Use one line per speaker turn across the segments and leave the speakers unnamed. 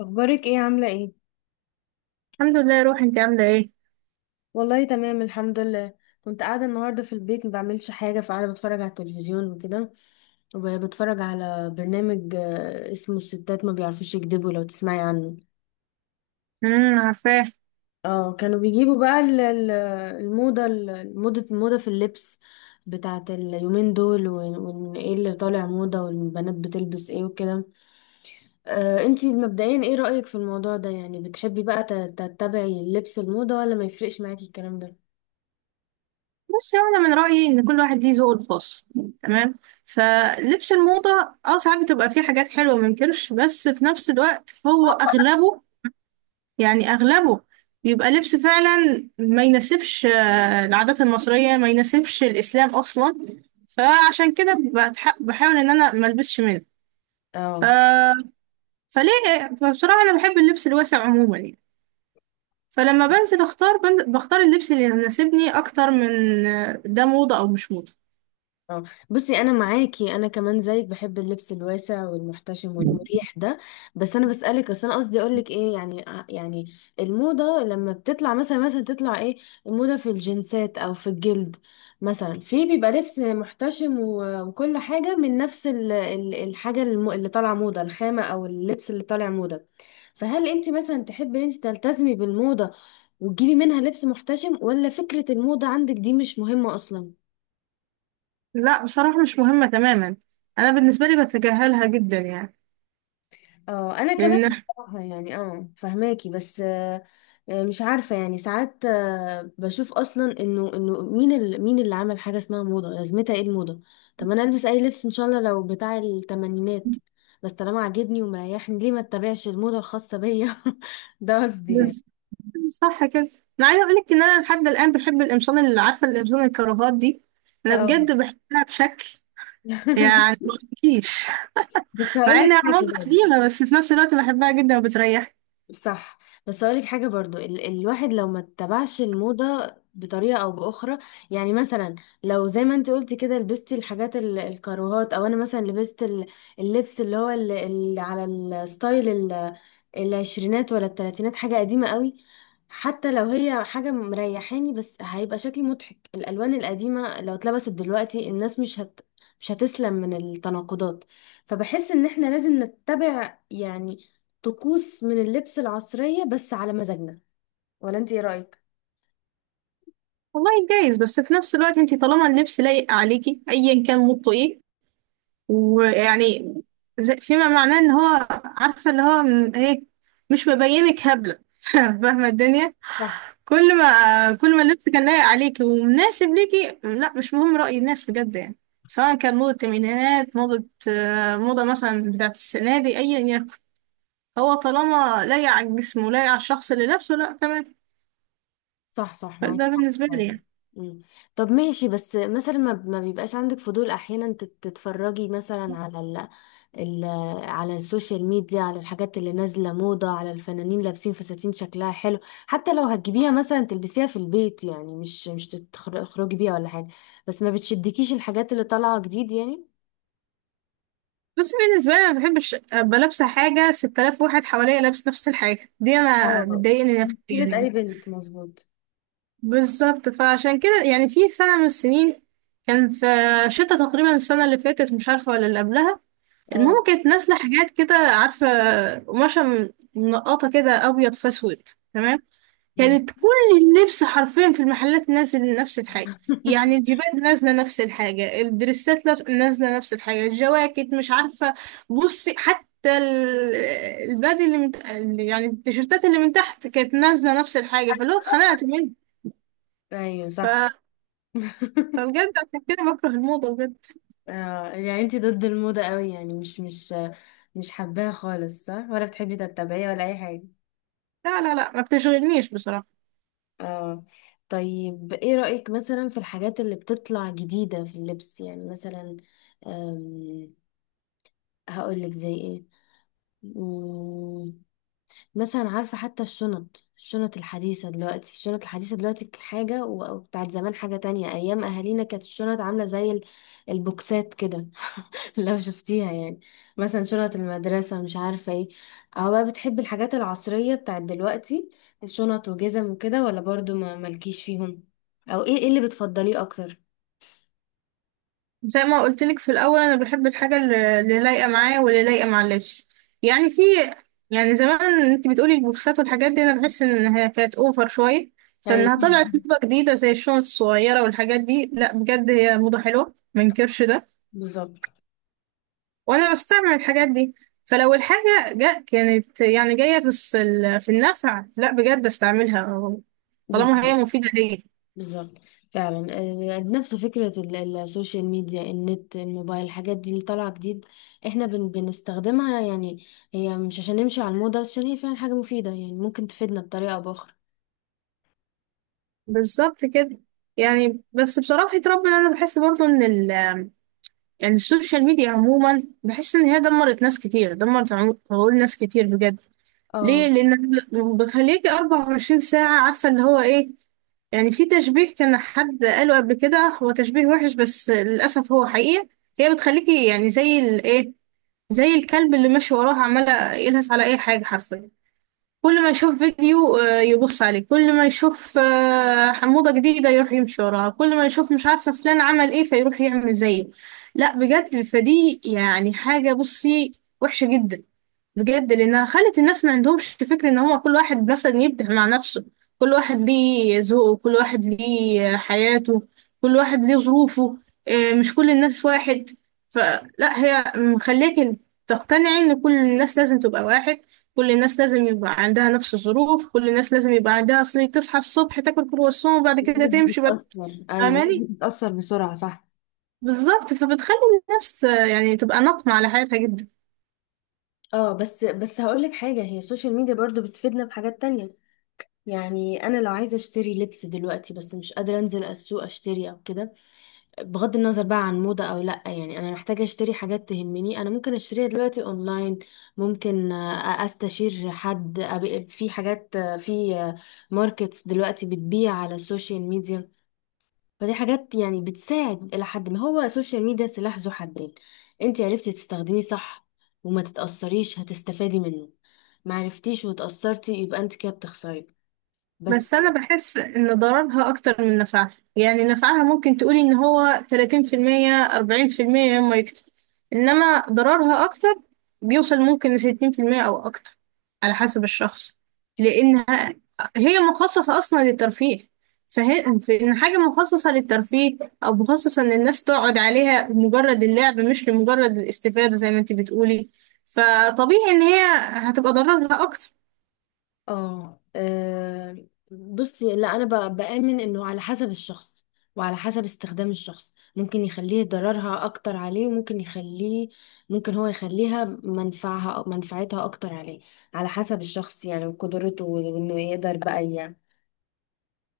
اخبارك ايه؟ عامله ايه؟
الحمد لله يا روحي، انت عامله ايه؟
والله تمام الحمد لله. كنت قاعده النهارده في البيت ما بعملش حاجه، فقاعده بتفرج على التلفزيون وكده. وبتفرج على برنامج اسمه الستات ما بيعرفوش يكذبوا، لو تسمعي عنه.
عارفاه.
اه، كانوا بيجيبوا بقى ال- ال- الموضه ال- موضه الموضه في اللبس بتاعت اليومين دول، وإن ايه اللي طالع موضه والبنات بتلبس ايه وكده. انتي مبدئيا ايه رأيك في الموضوع ده؟ يعني بتحبي بقى تتبعي لبس الموضه، ولا ما يفرقش معاكي الكلام ده؟
بس يعني انا من رايي ان كل واحد ليه ذوقه الخاص. تمام. فلبس الموضه، اه ساعات بتبقى فيه حاجات حلوه ما انكرش، بس في نفس الوقت هو اغلبه، يعني اغلبه بيبقى لبس فعلا ما يناسبش العادات المصريه، ما يناسبش الاسلام اصلا. فعشان كده بحاول ان انا ما البسش منه. ف...
اه،
فليه فبصراحه انا بحب اللبس الواسع عموما يعني. فلما بنزل اختار بختار اللبس اللي يناسبني اكتر من ده موضة او مش موضة.
اه. بصي، انا معاكي، انا كمان زيك بحب اللبس الواسع والمحتشم والمريح ده. بس انا بسالك، اصل انا قصدي اقول لك ايه، يعني يعني الموضه لما بتطلع، مثلا تطلع ايه، الموضه في الجنسات او في الجلد. مثلا في بيبقى لبس محتشم و- وكل حاجه من نفس اللي طالعه موضه، الخامه او اللبس اللي طالع موضه. فهل انت مثلا تحبي ان انت تلتزمي بالموضه وتجيبي منها لبس محتشم، ولا فكره الموضه عندك دي مش مهمه اصلا؟
لا، بصراحة مش مهمة تماما. انا بالنسبة لي بتجاهلها جدا يعني.
اه، انا كمان
لان
بصراحه يعني فهماكي، بس مش عارفه، يعني ساعات بشوف اصلا انه مين مين اللي عمل حاجه اسمها موضه، لازمتها ايه الموضه؟ طب ما انا البس اي لبس، ان شاء الله لو بتاع التمانينات، بس طالما عاجبني ومريحني، ليه ما اتبعش الموضه الخاصه بيا؟ ده قصدي يعني.
بس- صح كده. انا عايزة اقولك ان انا لحد الان بحب القمصان، اللي عارفة القمصان الكراهات دي، انا
اه.
بجد بحبها بشكل يعني ما اقولكيش.
بس هقول
مع
لك
انها
حاجه.
عملت قديمة بس في نفس الوقت بحبها جدا وبتريحني.
صح. بس اقولك حاجه برضو، الواحد لو ما اتبعش الموضه بطريقه او باخرى، يعني مثلا لو زي ما انت قلتي كده لبستي الحاجات الكاروهات، او انا مثلا لبست اللبس اللي هو اللي على الستايل العشرينات ولا التلاتينات، حاجه قديمه قوي. حتى لو هي حاجه مريحاني، بس هيبقى شكلي مضحك. الالوان القديمه لو اتلبست دلوقتي، الناس مش هتسلم من التناقضات. فبحس ان احنا لازم نتبع يعني طقوس من اللبس العصرية بس على مزاجنا، ولا انت ايه رأيك؟
والله جايز، بس في نفس الوقت انتي طالما اللبس لايق عليكي ايا كان موضته ايه، ويعني فيما معناه ان هو عارفه اللي هو ايه، مش مبينك هبله، فاهمه الدنيا.
صح،
كل ما اللبس كان لايق عليكي ومناسب ليكي، لا مش مهم راي الناس بجد يعني. سواء كان موضه الثمانينات، موضه مثلا بتاعت السنه دي ايا يكن، هو طالما لايق على الجسم ولايق على الشخص اللي لابسه، لا تمام.
صح، صح، معاك
ده
حق
بالنسبه
فعلا.
لي يعني.
مم. طب ماشي، بس مثلا ما بيبقاش عندك فضول احيانا تتفرجي مثلا على ال... على السوشيال ميديا، على الحاجات اللي نازلة موضة، على الفنانين لابسين فساتين شكلها حلو؟ حتى لو هتجيبيها مثلا تلبسيها في البيت يعني، مش تخرجي بيها ولا حاجة. بس ما بتشدكيش الحاجات اللي طالعة جديد يعني؟
بس بالنسبه لي ما بحبش ابقى لابسه حاجه 6000 واحد حواليا لابس نفس الحاجه دي، انا
اه.
بتضايقني نفسيا
مشكلة أي
يعني.
بنت، مظبوط.
بالظبط. فعشان كده يعني في سنة من السنين كان في شتاء، تقريبا السنة اللي فاتت مش عارفة ولا اللي قبلها،
اه،
المهم كانت نازلة حاجات كده عارفة، قماشة منقطة كده أبيض في أسود. تمام. كانت
ماشي.
كل اللبس حرفيا في المحلات نازل نفس الحاجة. يعني الجيبات نازلة نفس الحاجة، الدريسات نازلة نفس الحاجة، الجواكت مش عارفة، بصي حتى البادي اللي من يعني التيشيرتات اللي من تحت كانت نازلة نفس الحاجة. فاللي هو اتخنقت منه.
ايوه، صح.
فبجد عشان كده بكره الموضة بجد.
يعني انتي ضد الموضة قوي يعني، مش حباها خالص صح، ولا بتحبي تتبعيها ولا اي حاجة؟
لا لا لا، ما بتشغلنيش بصراحة.
اه. طيب ايه رأيك مثلا في الحاجات اللي بتطلع جديدة في اللبس، يعني مثلا أم... هقولك زي ايه. مم، مثلا عارفة، حتى الشنط الحديثة دلوقتي، الشنط الحديثة دلوقتي حاجة، و- وبتاعت زمان حاجة تانية. أيام أهالينا كانت الشنط عاملة زي البوكسات كده، لو شفتيها يعني، مثلا شنط المدرسة مش عارفة ايه. او بقى بتحب الحاجات العصرية بتاعت دلوقتي، الشنط وجزم وكده، ولا برضو ما مالكيش فيهم؟ او ايه اللي بتفضليه اكتر؟
زي ما قلت لك في الأول، أنا بحب الحاجة اللي لايقة معايا واللي لايقة مع اللبس يعني. في يعني زمان أنت بتقولي البوكسات والحاجات دي، أنا بحس إنها كانت أوفر شوية.
ايوه.
فإنها طلعت موضة جديدة زي الشنط الصغيرة والحاجات دي، لا بجد هي موضة حلوة منكرش ده.
بالظبط.
وأنا بستعمل الحاجات دي. فلو الحاجة كانت يعني جاية في النفع، لا بجد استعملها. طالما هي
بالظبط.
مفيدة ليا.
بالظبط فعلا. نفس فكرة السوشيال ميديا، النت، الموبايل، الحاجات دي اللي طالعة جديد، احنا بنستخدمها يعني. هي مش عشان نمشي على الموضة، بس عشان هي فعلا حاجة مفيدة، يعني ممكن تفيدنا بطريقة او باخرى.
بالظبط كده. يعني بس بصراحة ربنا، أنا بحس برضو إن يعني السوشيال ميديا عموما، بحس إن هي دمرت ناس كتير، دمرت عقول ناس كتير بجد. ليه؟
اه.
لأن بخليكي 24 ساعة عارفة اللي هو إيه. يعني في تشبيه كان حد قاله قبل كده، هو تشبيه وحش بس للأسف هو حقيقة، هي بتخليكي يعني زي الكلب اللي ماشي وراه عمالة يلهث على أي حاجة حرفيا. كل ما يشوف فيديو يبص عليه، كل ما يشوف حموضة جديدة يروح يمشي وراها، كل ما يشوف مش عارفة فلان عمل ايه فيروح يعمل زيه. لا بجد فدي يعني حاجة، بصي، وحشة جدا بجد. لانها خلت الناس ما عندهمش فكرة ان هو كل واحد مثلا يبدع مع نفسه. كل واحد ليه ذوقه، كل واحد ليه حياته، كل واحد ليه ظروفه. مش كل الناس واحد. فلا هي مخليك تقتنعي ان كل الناس لازم تبقى واحد، كل الناس لازم يبقى عندها نفس الظروف، كل الناس لازم يبقى عندها اصل تصحى الصبح تاكل كرواسون وبعد كده
الناس
تمشي بعد.
بتتأثر، أيوة. الناس
فاهماني؟
بتتأثر بسرعة، صح.
بالظبط. فبتخلي الناس يعني تبقى ناقمة على حياتها جدا.
اه. بس هقولك حاجة، هي السوشيال ميديا برضو بتفيدنا بحاجات تانية. يعني انا لو عايزة اشتري لبس دلوقتي، بس مش قادرة انزل السوق اشتري او كده، بغض النظر بقى عن موضة او لا، يعني انا محتاجة اشتري حاجات تهمني، انا ممكن اشتريها دلوقتي اونلاين. ممكن استشير حد، في حاجات، في ماركتس دلوقتي بتبيع على السوشيال ميديا. فدي حاجات يعني بتساعد إلى حد ما. هو السوشيال ميديا سلاح ذو حدين، انت عرفتي تستخدميه صح وما تتأثريش، هتستفادي منه. ما عرفتيش وتأثرتي، يبقى انت كده بتخسري بس.
بس أنا بحس إن ضررها أكتر من نفعها. يعني نفعها ممكن تقولي إن هو 30%، 40% مما يكتب، إنما ضررها أكتر، بيوصل ممكن ل60% أو أكتر، على حسب الشخص. لأنها هي مخصصة أصلا للترفيه. فهي في إن حاجة مخصصة للترفيه أو مخصصة إن الناس تقعد عليها لمجرد اللعب، مش لمجرد الاستفادة زي ما أنت بتقولي، فطبيعي إن هي هتبقى ضررها أكتر.
اه. بصي، لا انا بآمن انه على حسب الشخص، وعلى حسب استخدام الشخص، ممكن يخليه ضررها اكتر عليه، وممكن يخليه ممكن هو يخليها منفعتها اكتر عليه. على حسب الشخص يعني، وقدرته، وانه يقدر بقى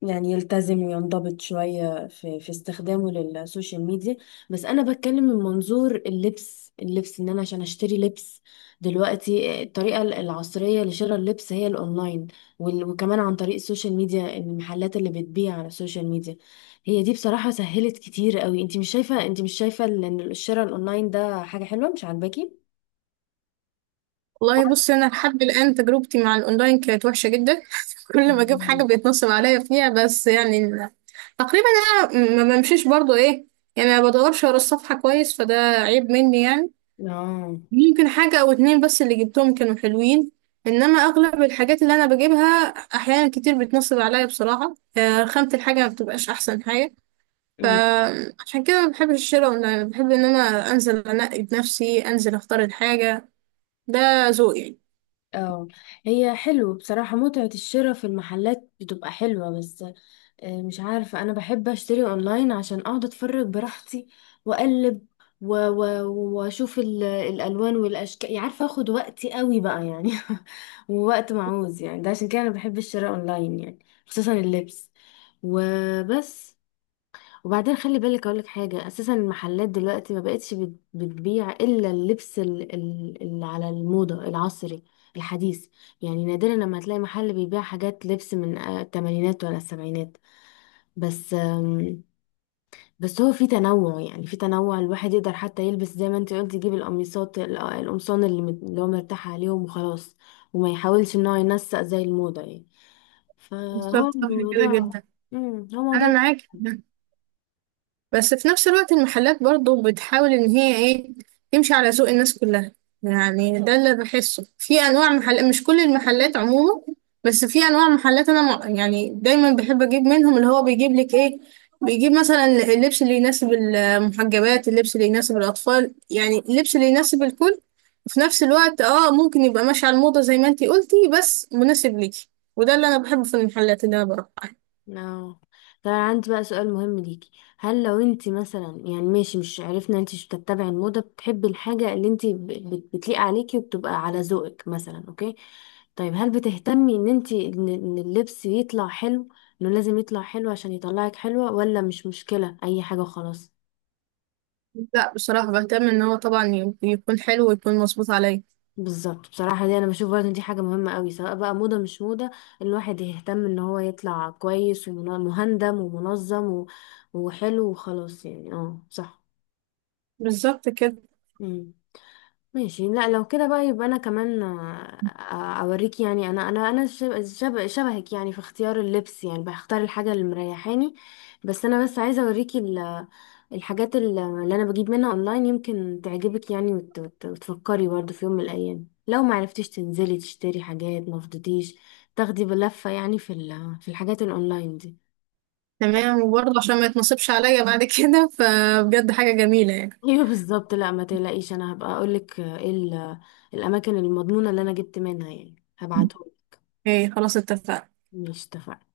يعني يلتزم وينضبط شوية في استخدامه للسوشيال ميديا. بس أنا بتكلم من منظور اللبس، اللبس إن أنا عشان أشتري لبس دلوقتي، الطريقة العصرية لشراء اللبس هي الأونلاين، وكمان عن طريق السوشيال ميديا، المحلات اللي بتبيع على السوشيال ميديا. هي دي بصراحة سهلت كتير قوي. انت مش شايفة إن الشراء الأونلاين ده حاجة حلوة مش عاجباكي؟
والله بصي، انا لحد الان تجربتي مع الاونلاين كانت وحشه جدا. كل ما اجيب حاجه
مم.
بيتنصب عليا فيها، بس يعني تقريبا انا ما بمشيش برضو ايه، يعني ما بدورش ورا الصفحه كويس، فده عيب مني يعني.
اه.
يمكن حاجه او اتنين بس اللي جبتهم كانوا حلوين، انما اغلب الحاجات اللي انا بجيبها احيانا كتير بتنصب عليا بصراحه، خامه الحاجه ما بتبقاش احسن حاجه.
أمم،
فعشان كده ما بحبش الشراء اونلاين، بحب ان انا انزل انقي بنفسي، انزل اختار الحاجه. ده ذوقي يعني.
اه، هي حلو بصراحة، متعة الشراء في المحلات بتبقى حلوة، بس مش عارفة، أنا بحب أشتري أونلاين عشان أقعد أتفرج براحتي، وأقلب، و- و- وأشوف الألوان والأشكال، يعني عارفة أخد وقتي قوي بقى يعني، ووقت معوز يعني، ده عشان كده أنا بحب الشراء أونلاين يعني، خصوصا اللبس وبس. وبعدين خلي بالك، أقولك حاجة، أساسا المحلات دلوقتي ما بقتش بتبيع إلا اللبس اللي على الموضة العصري الحديث. يعني نادرا لما تلاقي محل بيبيع حاجات لبس من التمانينات ولا السبعينات. بس بس هو في تنوع، يعني في تنوع الواحد يقدر حتى يلبس زي ما انت قلت، يجيب القمصان اللي اللي هو مرتاح عليهم وخلاص، وما يحاولش ان هو ينسق زي الموضة يعني. فهو
بالظبط، صح كده
الموضوع.
جدا.
هو
انا
موضوع.
معاك في ده. بس في نفس الوقت المحلات برضو بتحاول ان هي ايه، تمشي على ذوق الناس كلها. يعني ده اللي بحسه في انواع محلات، مش كل المحلات عموما، بس في انواع محلات انا يعني دايما بحب اجيب منهم، اللي هو بيجيب لك ايه، بيجيب مثلا اللبس اللي يناسب المحجبات، اللبس اللي يناسب الاطفال، يعني اللبس اللي يناسب الكل. في نفس الوقت ممكن يبقى ماشي على الموضة زي ما انتي قلتي بس مناسب ليكي. وده اللي انا بحبه في المحلات اللي انا بروح.
اه. طب انا عندي بقى سؤال مهم ليكي. هل لو انت مثلا، يعني ماشي، مش عرفنا انت مش بتتبعي الموضة، بتحبي الحاجة اللي انت بتليق عليكي وبتبقى على ذوقك مثلا، اوكي. طيب هل بتهتمي ان انت إن اللبس يطلع حلو، انه لازم يطلع حلو عشان يطلعك حلوة، ولا مش مشكلة اي حاجة خلاص؟
لا بصراحة بهتم ان هو طبعا يكون حلو ويكون مظبوط عليا.
بالظبط. بصراحة دي انا بشوف برضه إن دي حاجة مهمة قوي، سواء بقى موضة مش موضة، الواحد يهتم ان هو يطلع كويس ومهندم ومنظم و- وحلو وخلاص يعني، اه صح.
بالظبط كده.
مم. ماشي. لا لو كده بقى يبقى انا كمان اوريك يعني، انا شبهك يعني في اختيار اللبس، يعني بختار الحاجه اللي مريحاني. بس انا بس عايزه اوريكي الحاجات اللي انا بجيب منها اونلاين، يمكن تعجبك يعني، وتفكري برضه في يوم من الايام لو ما عرفتيش تنزلي تشتري حاجات ما فضيتيش، تاخدي بلفه يعني في في الحاجات الاونلاين دي.
تمام، وبرضه عشان ما يتنصبش عليا بعد كده فبجد حاجة جميلة يعني.
ايوه، بالظبط. لا ما تقلقيش، انا هبقى اقولك ايه الاماكن المضمونه اللي انا جبت منها، يعني هبعتهم.
ايه خلاص اتفقنا.
مش اتفقنا.